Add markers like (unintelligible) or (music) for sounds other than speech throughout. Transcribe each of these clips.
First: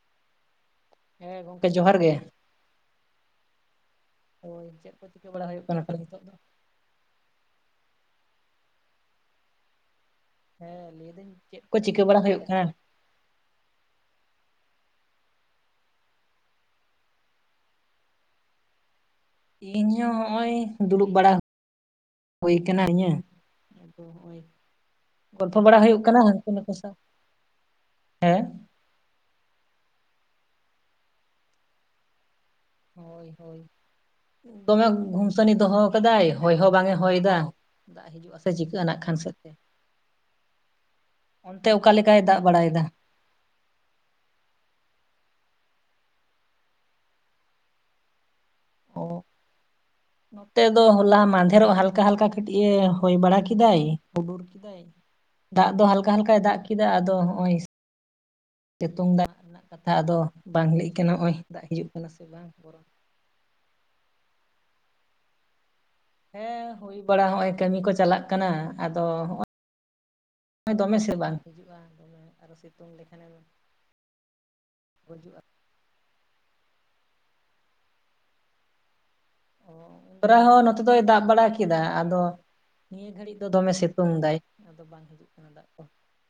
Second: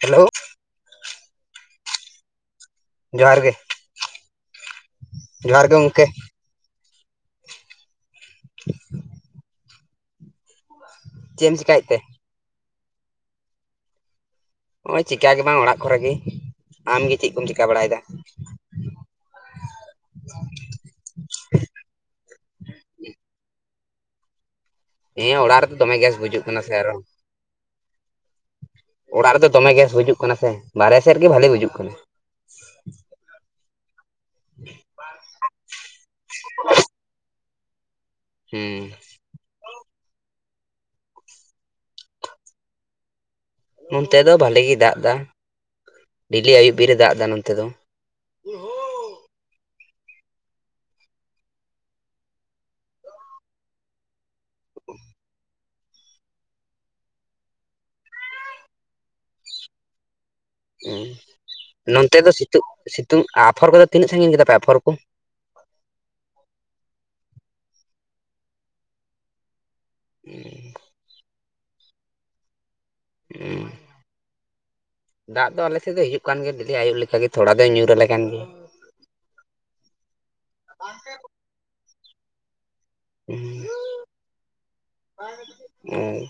Hello ᱦᱮᱸ ᱜᱚᱢᱠᱮ ᱡᱚᱦᱟᱨ ᱜᱮ᱾ ᱡᱚᱦᱟᱨ ᱜᱮ ᱦᱳᱭ ᱪᱮᱫ ᱠᱚ ᱪᱤᱠᱟᱹ ᱵᱟᱲᱟ ᱡᱚᱦᱟᱨ ᱦᱩᱭᱩᱜ ᱜᱮ ᱠᱟᱱᱟ ᱛᱚ ᱜᱚᱢᱠᱮ ᱱᱤᱛᱚᱜ ᱫᱚ? (inaudible) ᱦᱮᱸ ᱞᱟᱹᱭᱫᱟᱹᱧ ᱮᱢ ᱪᱮᱫ ᱠᱚ ᱪᱮᱠᱟᱭᱮᱫ ᱛᱮ ᱪᱤᱠᱟᱹ ᱵᱟᱲᱟ ᱦᱩᱭᱩᱜ ᱠᱟᱱᱟ? ᱱᱚᱜ-ᱚᱭ ᱪᱮᱠᱟ ᱜᱮ ᱵᱟᱝ ᱚᱲᱟᱜ ᱠᱚᱨᱮ ᱜᱮ ᱟᱢᱜᱮ ᱪᱮᱫ ᱠᱚᱢ ᱪᱮᱠᱟ ᱵᱟᱲᱟᱭᱮᱫᱟ? ᱤᱧ ᱦᱚᱸ ᱱᱚᱦᱚ-ᱚᱭ ᱫᱩᱲᱩᱵ ᱵᱟᱲᱟ ᱦᱩᱭ ᱟᱠᱟᱱᱟ ᱤᱧᱟᱹ ᱳ ᱤᱭᱟᱹ ᱦᱮᱸ ᱚᱲᱟᱜ ᱜᱚᱞᱯᱷᱚ ᱨᱮᱫᱚ ᱵᱟᱲᱟ ᱫᱚᱢᱮ ᱦᱩᱭᱩᱜ ᱜᱮᱥ ᱠᱟᱱᱟ ᱵᱩᱡᱩᱜ ᱦᱟᱹᱱᱠᱩ ᱥᱮ ᱱᱠᱩ ᱟᱨᱚ ᱥᱟᱶ ᱦᱮᱸ ᱚᱲᱟᱜ ᱨᱮᱫᱚ ᱫᱚᱢᱮ ᱜᱮᱥ ᱵᱩᱡᱩᱜ ᱠᱟᱱᱟ ᱥᱮ ᱵᱟᱦᱮᱨᱮ ᱥᱮᱫ ᱨᱮ ᱜᱮ ᱵᱟᱹᱞᱤ ᱵᱩᱡᱩ ᱠᱟᱱᱟ ᱦᱳᱭ ᱦᱳᱭ ᱫᱚᱢᱮ ᱜᱩᱢᱥᱟᱱᱤ ᱫᱚᱦᱚ ᱠᱟᱫᱟᱭ ᱦᱚᱭ ᱦᱚᱸ ᱵᱟᱝ ᱮ ᱦᱚᱭ ᱫᱟ ᱫᱟᱜ ᱦᱤᱡᱩ-ᱟ ᱥᱮ ᱦᱮᱸ ᱪᱤᱠᱟᱹ ᱟᱱᱟᱜ ᱠᱷᱟᱱ ᱥᱮᱫ ᱛᱮ ᱚᱱᱛᱮ ᱚᱠᱟ ᱞᱮᱠᱟᱭ ᱫᱟᱜ ᱵᱟᱲᱟᱭᱮᱫᱟ? ᱱᱚᱱᱚᱛᱮ ᱫᱚ ᱵᱷᱟᱞᱤᱜᱤᱭ ᱫᱟᱜᱽ ᱮᱫᱟ ᱰᱮᱞᱤ ᱟᱹᱭᱩᱵ ᱵᱮᱨᱮᱫ ᱫᱟᱜ ᱮᱫᱟ ᱱᱚᱱᱚᱛᱮ ᱫᱚ᱾ ᱚ ᱱᱚᱛᱮ ᱫᱚ ᱦᱚᱞᱟ ᱢᱟᱫᱮᱨᱚᱜ ᱦᱟᱞᱠᱟ ᱦᱟᱞᱠᱟ ᱠᱟᱹᱴᱤᱡ ᱮ ᱦᱚᱭ ᱵᱟᱲᱟ ᱠᱮᱫᱟᱭ ᱦᱩᱰᱩᱨ᱾ ᱞᱮᱫᱟᱭ ᱫᱟᱜ ᱫᱚ ᱦᱟᱞᱠᱟ ᱦᱟᱞᱠᱟᱭ ᱫᱟᱜ ᱠᱮᱫᱟ ᱟᱫᱚ ᱱᱚᱦᱚᱸ-ᱚᱭ ᱥᱤᱛᱩᱝ ᱫᱟᱜ ᱨᱮᱱᱟᱜ ᱠᱟᱛᱷᱟ ᱟᱫᱚ ᱵᱟᱝ ᱞᱮᱭ ᱦᱮᱸ, ᱠᱟᱱᱟ ᱱᱚ-ᱚᱭ ᱫᱟᱜ ᱦᱤᱡᱩᱜ ᱠᱟᱱᱟ ᱥᱮ ᱵᱟᱝ ᱵᱚᱨᱚ ᱛᱩᱝ ᱟᱯᱷᱚᱨ ᱠᱚ ᱛᱤᱱᱟᱹᱥᱟᱜᱤᱧ ᱠᱮᱫᱟ ᱯᱮ ᱟᱯᱷᱚᱨ ᱠᱚ? ᱦᱮᱸ ᱦᱩᱭ ᱵᱟᱲᱟ ᱱᱚ-ᱚᱭ ᱠᱟᱹᱢᱤ ᱠᱚ ᱪᱟᱞᱟᱜ ᱠᱟᱱᱟ ᱟᱫᱚ ᱱᱚ-ᱚᱭ ᱫᱚᱢᱮ ᱥᱮᱫ ᱵᱟᱝ ᱦᱤᱡᱩᱜ-ᱟ ᱫᱚᱢᱮ ᱟᱨᱚ ᱥᱮ ᱦ ᱜᱩᱡᱩᱜᱼᱟ ᱫᱟᱜ ᱫᱚ ᱟᱞᱮ ᱥᱮᱫ ᱫᱚ ᱦᱩᱭᱩᱜ ᱠᱟᱱᱟ ᱦᱤᱡᱩᱜ ᱦᱩᱭᱩᱜ ᱠᱟᱱ ᱜᱮ ᱫᱮᱞᱤ ᱟᱭᱩᱵ ᱞᱮᱠᱟᱜᱮ ᱛᱷᱚᱲᱟ ᱫᱚᱭ ᱧᱩᱨ ᱟᱞᱮ ᱠᱟᱱ ᱜᱮᱭᱟ ᱚ ᱛᱷᱚᱨᱟ ᱦᱚᱸ ᱱᱚᱛᱮ ᱫᱚᱭ ᱫᱟᱵ ᱵᱟᱲᱟ ᱠᱮᱫᱟ ᱟᱫᱚ᱾ ᱱᱤᱭᱟᱹ ᱜᱷᱟᱹᱲᱤᱡ ᱫᱚᱢᱮ ᱦᱮᱸ, ᱥᱤᱛᱩᱝ ᱫᱟᱭ ᱟᱫᱚ ᱵᱟᱝ ᱦᱤᱡᱩᱜ ᱠᱟᱱᱟ ᱫᱟᱜ ᱠᱚ ᱦᱩᱸ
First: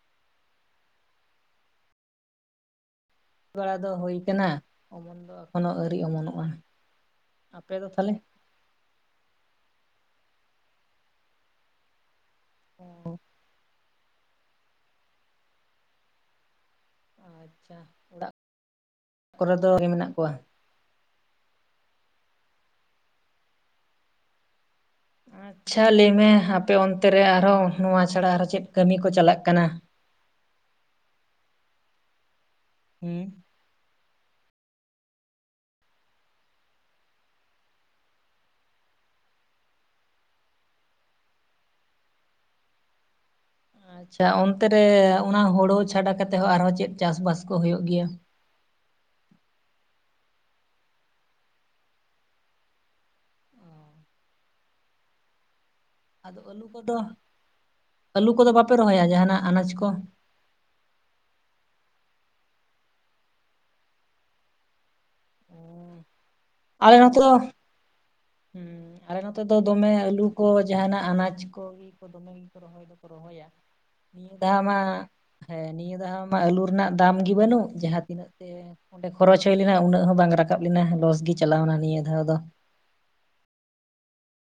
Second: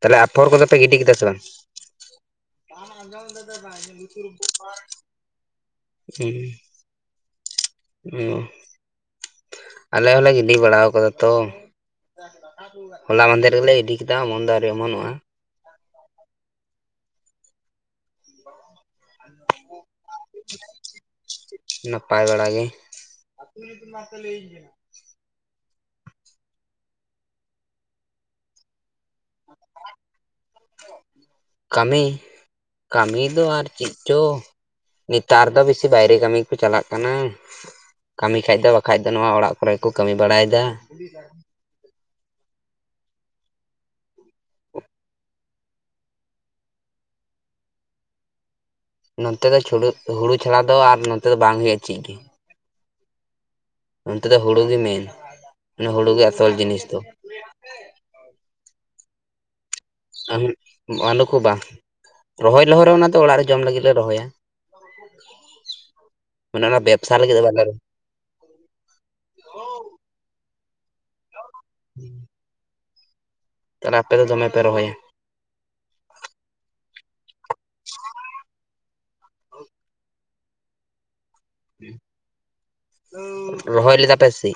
ᱛᱟᱦᱞᱮ ᱟᱯᱷᱚᱨ ᱠᱚᱫᱚ ᱯᱮ ᱜᱤᱰᱤ ᱠᱮᱫᱟ ᱥᱮ ᱵᱟᱝ? ᱵᱟᱲᱟ ᱫᱚ ᱦᱩᱭ ᱠᱟᱱᱟ ᱚᱢᱚᱱ ᱫᱚ ᱮᱠᱷᱚᱱᱳ ᱟᱹᱣᱨᱤ ᱚᱢᱚᱱᱚᱜᱼᱟ ᱦᱮᱸ ᱟᱯᱮ ᱫᱚ ᱛᱟᱦᱚᱞᱮ ᱚ ᱟᱞᱮ ᱦᱚᱸᱞᱮ ᱜᱤᱰᱤ ᱵᱟᱲᱟ ᱟᱠᱟᱫᱟ ᱛᱚ ᱦᱚᱞᱟ ᱢᱸᱫᱷᱮᱨ ᱨᱮᱜᱞᱮ ᱤᱫᱤ ᱠᱮᱫᱟ ᱚᱢᱚᱱ ᱫᱚ ᱟᱩᱨᱤ ᱚᱢᱚᱱᱚᱜᱼᱟ ᱟᱪᱪᱷᱟ ᱚᱲᱟᱜ ᱠᱚᱨᱮ ᱫᱚ ᱢᱮᱱᱟᱜ ᱠᱚᱣᱟ? ᱱᱟᱯᱟᱭ ᱵᱟᱲᱟ ᱜᱮ ᱟᱪᱪᱷᱟ ᱞᱟᱹᱭᱢᱮ ᱟᱯᱮ ᱚᱱᱛᱮ ᱨᱮ ᱟᱨᱦᱚᱸ ᱱᱚᱣᱟ ᱪᱷᱟᱲᱟ ᱟᱨᱚ ᱪᱮᱫ ᱠᱟᱹᱢᱤ ᱠᱚ ᱪᱟᱞᱟᱜ ᱠᱟᱱᱟ? ᱠᱟᱹᱢᱤ ᱠᱟᱹᱢᱤ ᱦᱩᱸ ᱫᱚ ᱟᱨ ᱪᱮᱫ ᱪᱚ ᱱᱮᱛᱟᱨ ᱫᱚ ᱵᱮᱥᱤ ᱵᱟᱭᱨᱮ ᱠᱟᱹᱢᱤ ᱠᱚ ᱪᱟᱞᱟᱜ ᱠᱟᱱᱟ ᱠᱟᱹᱢᱤ ᱠᱷᱟᱡ ᱫᱚ ᱵᱟᱠᱷᱟᱡ ᱫᱚ ᱱᱚᱣᱟ ᱚᱲᱟᱜ ᱠᱚᱨᱮ ᱠᱚ ᱠᱟᱹᱢᱤ ᱵᱟᱲᱟᱭᱮᱫᱟ (unintelligible) ᱟᱪᱪᱷᱟ ᱚᱱᱛᱮ ᱨᱮ ᱚᱱᱟ ᱦᱚᱲᱚ ᱪᱷᱟᱰᱟ ᱠᱟᱛᱮᱫ ᱦᱚᱸ ᱟᱨᱦᱚᱸ ᱪᱮᱫ ᱪᱟᱥᱵᱟᱥ ᱠᱚ ᱦᱩᱭᱩᱜ ᱜᱮᱭᱟ? ᱱᱚᱛᱮ ᱫᱚ ᱦᱩᱲᱩ ᱪᱷᱟᱲᱟ ᱫᱚ ᱟᱨ ᱱᱚᱛᱮ ᱫᱚ ᱵᱟᱝ ᱦᱳᱭᱳᱜ-ᱟ ᱪᱮᱫ ᱜᱮ᱾ ᱚᱱᱛᱮ ᱫᱚ ᱦᱩᱲᱩᱤ ᱜᱮ ᱢᱮᱱ ᱦᱩᱲᱩ ᱜᱮ ᱟᱫᱚ ᱟᱥᱚᱞ ᱟᱹᱞᱩ ᱡᱤᱱᱤᱥ ᱠᱚᱫᱚ ᱫᱚ ᱟᱹᱞᱩ ᱠᱚᱫᱚ ᱵᱟᱯᱮ ᱨᱚᱦᱚᱭᱟ ᱡᱟᱦᱟᱱᱟᱜ ᱟᱱᱟᱡᱽ ᱠᱚ? ᱟᱞᱚ ᱠᱚ ᱵᱟᱝ ᱨᱚᱦᱚᱭ ᱞᱮᱦᱚᱨᱮ ᱚᱱᱟ ᱫᱚ ᱚᱲᱟᱜ ᱨᱮ ᱡᱚᱢ ᱞᱟᱹᱜᱤᱫ ᱞᱮ ᱨᱚᱦᱚᱭᱟ ᱚᱱᱟᱢᱟ ᱵᱮᱵᱥᱟ ᱞᱟᱹᱜᱤᱫ ᱫᱚ ᱵᱟᱝ ᱞᱮ ᱦᱮᱸ ᱟᱞᱮ ᱱᱚᱛᱮ ᱫᱚ ᱫᱚᱢᱮ ᱟᱹᱞᱩ ᱠᱚ ᱡᱟᱦᱟᱱᱟᱜ ᱟᱱᱟᱡ ᱠᱚ ᱤᱭᱟᱹ ᱠᱚ ᱫᱚᱢᱮ ᱜᱮᱠᱚ ᱨᱚᱦᱚᱭ ᱫᱚ ᱨᱚᱦᱚᱭᱟ ᱛᱟᱦᱚᱞᱮ ᱟᱯᱮ ᱫᱚ ᱱᱤᱭᱟᱹ ᱫᱚᱢᱮ ᱯᱮ ᱫᱷᱟᱣ ᱢᱟ ᱨᱚᱦᱚᱭᱟ ᱦᱮᱸ ᱱᱤᱭᱟᱹ ᱫᱷᱟᱣ ᱢᱟ ᱟᱹᱞᱩ ᱨᱮᱱᱟᱜ ᱫᱟᱢ ᱜᱮ ᱵᱟᱹᱱᱩᱜ ᱡᱟᱦᱟᱸ ᱛᱤᱱᱟᱹᱜ ᱛᱮ ᱚᱸᱰᱮ ᱠᱷᱚᱨᱚᱪ ᱦᱩᱭ ᱞᱮᱱᱟ ᱩᱱᱟᱹᱜ ᱦᱚᱸ ᱵᱟᱝ ᱨᱟᱠᱟᱵ ᱞᱮᱱᱟ ᱞᱚᱥ ᱜᱤ ᱪᱟᱞᱟᱣᱱᱟ ᱱᱤᱭᱟᱹ ᱫᱷᱟᱣ ᱫᱚ ᱨᱚᱦᱚᱭ ᱞᱮᱫᱟ ᱯᱮ ᱥᱤ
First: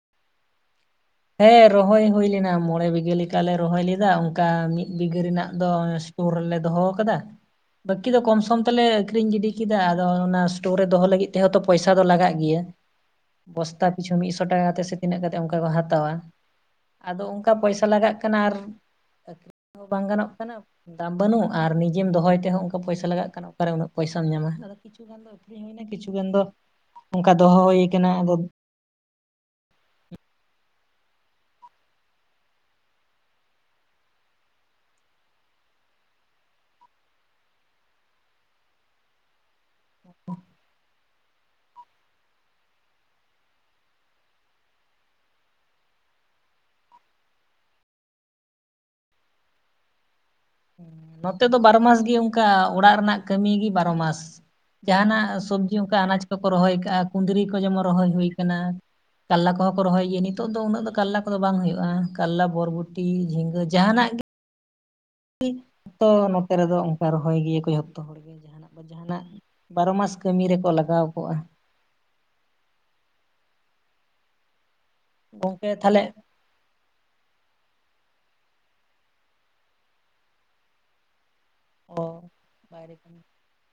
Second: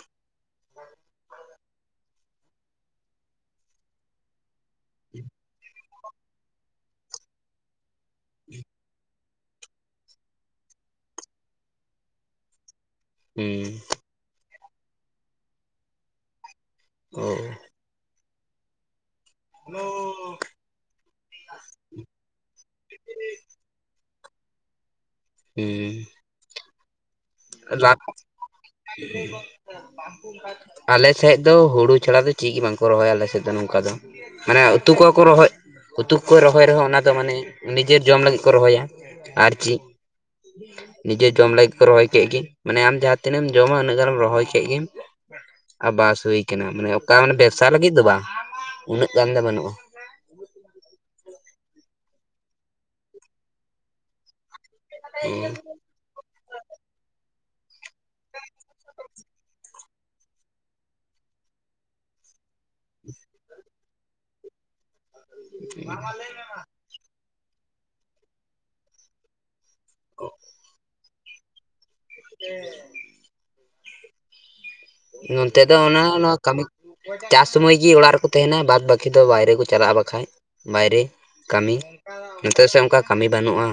ᱦᱮᱸ ᱨᱚᱦᱚᱭ ᱦᱩᱭ ᱞᱮᱱᱟ ᱢᱚᱬᱮ ᱵᱤᱜᱷᱟᱹ ᱞᱮᱠᱟᱞᱮ ᱨᱚᱦᱚᱭ ᱞᱮᱫᱟ ᱚᱱᱠᱟ ᱢᱤᱫ ᱵᱤᱜᱷᱟᱹ ᱨᱮᱱᱟᱜ ᱫᱚ ᱥᱴᱩᱨ ᱨᱮᱞᱮ ᱫᱚᱦᱚ ᱟᱠᱟᱫᱟ ᱵᱟᱹᱠᱤ ᱫᱚ ᱠᱚᱢ ᱥᱚᱢ ᱛᱮᱞᱮ ᱟᱠᱷᱨᱤᱧ ᱜᱤᱰᱤ ᱠᱮᱫᱟ ᱟᱫᱚ ᱚᱱᱟ ᱥᱴᱳᱨ ᱨᱮ ᱫᱚᱦᱚ ᱞᱟᱹᱜᱤᱫ ᱛᱮᱦᱚᱸ ᱛᱚ ᱯᱚᱭᱥᱟ ᱫᱚ ᱞᱟᱜᱟᱜ ᱜᱮᱭᱟ ᱦᱩᱸ ᱵᱚᱥᱛᱟ ᱯᱤᱪᱷᱩ ᱢᱤᱫᱥᱚ ᱴᱟᱠᱟ ᱠᱟᱛᱮᱫ ᱥᱮ ᱛᱤᱱᱟᱹᱜ ᱠᱟᱛᱮᱫ ᱚᱱᱠᱟ ᱠᱚ ᱦᱟᱛᱟᱣᱟ ᱟᱫᱚ ᱚ ᱚᱱᱠᱟ ᱯᱚᱭᱥᱟ ᱞᱟᱜᱟᱜ ᱠᱟᱱᱟ ᱟᱨ ᱟᱹᱠᱷᱨᱤᱧ ᱦᱚᱸ ᱵᱟᱝ ᱜᱟᱱᱚᱜ ᱠᱟᱱᱟ ᱫᱟᱢ ᱵᱟᱹᱱᱩᱜ ᱟᱨ ᱱᱤᱡᱮᱢ ᱫᱚᱦᱚᱭ ᱛᱮᱦᱚᱸ ᱚᱱᱠᱟ ᱯᱚᱭᱥᱟ ᱞᱟᱜᱟᱜ ᱠᱟᱱᱟ ᱚᱠᱟᱨᱮ ᱩᱱᱟᱹᱜ ᱯᱚᱭᱥᱟᱢ ᱧᱟᱢᱟ ᱟᱫᱚ ᱠᱤᱪᱷᱩ ᱜᱟᱱ ᱫᱚ ᱤᱧᱢᱮᱱᱟ ᱠᱤᱪᱷᱩ ᱦᱩᱸ ᱜᱟᱱ ᱫᱚ ᱚᱱᱠᱟ ᱫᱚᱦᱚ ᱦᱩᱭ ᱠᱟᱱᱟ ᱟᱫᱚ ᱱᱚᱣᱟ ᱠᱷᱟᱹᱛᱤᱨ ᱠᱚ ᱵᱟᱜ ᱯᱟᱜ ᱟᱞᱮ ᱥᱮᱫ ᱫᱚ ᱦᱩᱲᱩ ᱪᱷᱟᱲᱟ ᱫᱚ ᱪᱮᱫ ᱜᱤ ᱵᱟᱝᱠᱚ ᱨᱚᱦᱚᱭᱟ ᱟᱞᱮᱥᱮᱫ ᱫᱚ ᱱᱚᱝᱠᱟ ᱫᱚ ᱦᱮᱸ ᱩᱛᱩᱠᱚ ᱠᱚ ᱨᱚᱦᱚᱭ ᱩᱛᱩᱠᱚ ᱨᱚᱦᱚᱭ ᱨᱮᱦᱚᱸ ᱚᱱᱟ ᱫᱚ ᱢᱟᱱᱮ ᱱᱤᱡᱮᱨ ᱡᱚᱢ ᱞᱟᱹᱜᱤᱫ ᱠᱚ ᱨᱚᱦᱚᱭᱟ ᱟᱨ ᱪᱮᱫ ᱱᱤᱡᱮ ᱡᱚᱢ ᱞᱟᱹᱜᱤᱫ ᱠᱚ ᱨᱚᱦᱚᱭ ᱠᱮᱫ ᱜᱤ ᱢᱟᱱᱮ ᱟᱢ ᱡᱟᱦᱟᱸᱛᱤᱱᱟᱹᱜ ᱮᱢ ᱡᱚᱢᱟ ᱩᱱᱟᱹᱜ ᱜᱟᱱᱮᱢ ᱨᱚᱦᱚᱭ ᱠᱮᱜ ᱜᱮᱢ ᱟᱨ ᱵᱟᱥ ᱦᱩᱭ ᱠᱟᱱᱟ ᱢᱟᱱᱮ ᱚᱠᱟ ᱟᱢ ᱵᱮᱵᱽᱥᱟ ᱞᱟᱹᱜᱤᱫ ᱫᱚ ᱵᱟᱝ ᱩᱱᱟᱹᱜ ᱜᱟᱱ ᱫᱚ ᱵᱟᱹᱱᱩᱜᱼᱟ ᱱᱚᱛᱮ ᱫᱚ ᱵᱟᱨᱚ ᱢᱟᱥ ᱜᱤ ᱚᱱᱠᱟ ᱚᱲᱟᱜ ᱨᱮᱱᱟᱜ ᱠᱟᱹᱢᱤᱜᱤ ᱵᱟᱨᱚ ᱢᱟᱥ ᱡᱟᱦᱟᱱᱟᱜ ᱥᱚᱵᱽᱡᱤ ᱚᱱᱠᱟ ᱟᱱᱟᱡ ᱠᱚᱠᱚ ᱨᱚᱦᱚᱭ ᱟᱠᱟᱜᱼᱟ ᱠᱩᱸᱫᱽᱨᱤ ᱠᱚ ᱡᱮᱢᱚᱱ ᱨᱚᱦᱚᱭ ᱦᱩᱭ ᱠᱟᱱᱟ ᱠᱟᱨᱞᱟ ᱠᱚᱦᱚᱸ ᱠᱚ ᱨᱚᱦᱚᱭ ᱜᱮᱭᱟ ᱱᱤᱛᱚᱜ ᱫᱚ ᱩᱱᱟᱹᱜ ᱫᱚ ᱠᱟᱨᱞᱟ ᱠᱚᱫᱚ ᱵᱟᱝ ᱦᱩᱭᱩᱜᱼᱟ ᱠᱟᱨᱞᱟ ᱵᱚᱨᱵᱚᱴᱤ ᱡᱷᱤᱸᱜᱟᱹ ᱡᱟᱦᱟᱱᱟᱜ ᱜᱮ ᱜᱤ ᱛᱚ ᱱᱚᱛᱮ ᱨᱮᱫᱚ ᱚᱱᱠᱟ ᱨᱚᱦᱚᱭ ᱜᱤᱭᱟᱹ ᱠᱚ ᱡᱷᱚᱛᱚ ᱦᱚᱲᱜᱮ ᱡᱟᱦᱟᱱᱟᱜ ᱵᱟ ᱡᱟᱦᱟᱱᱟᱜ ᱵᱟᱨᱚ ᱢᱟᱥ ᱠᱟᱹᱢᱤ ᱨᱮᱠᱚ ᱞᱟᱜᱟᱣ ᱠᱚᱜᱼᱟ ᱦᱮᱸ ᱱᱚᱱᱛᱮ ᱜᱚᱝᱠᱮ ᱫᱚ ᱛᱟᱦᱚᱞᱮ ᱚᱱᱟ ᱚᱱᱟᱜ ᱠᱟᱹᱢᱤ ᱪᱟᱥ ᱥᱩᱢᱚᱭ ᱜᱮ ᱚᱲᱟᱜ ᱨᱮᱠᱚ ᱛᱟᱦᱮᱸᱱᱟ ᱵᱟᱫ ᱵᱟᱹᱠᱤ ᱫᱚ ᱵᱟᱭᱨᱮ ᱠᱚ ᱪᱟᱞᱟᱜᱼᱟ ᱵᱟᱠᱷᱟᱡ ᱵᱟᱭᱨᱮ ᱠᱟᱹᱢᱤ ᱚ ᱱᱤᱛᱚᱜ ᱥᱮᱫ ᱚᱱᱠᱟ ᱠᱟᱹᱢᱤ ᱵᱟᱹᱱᱩᱜᱼᱟ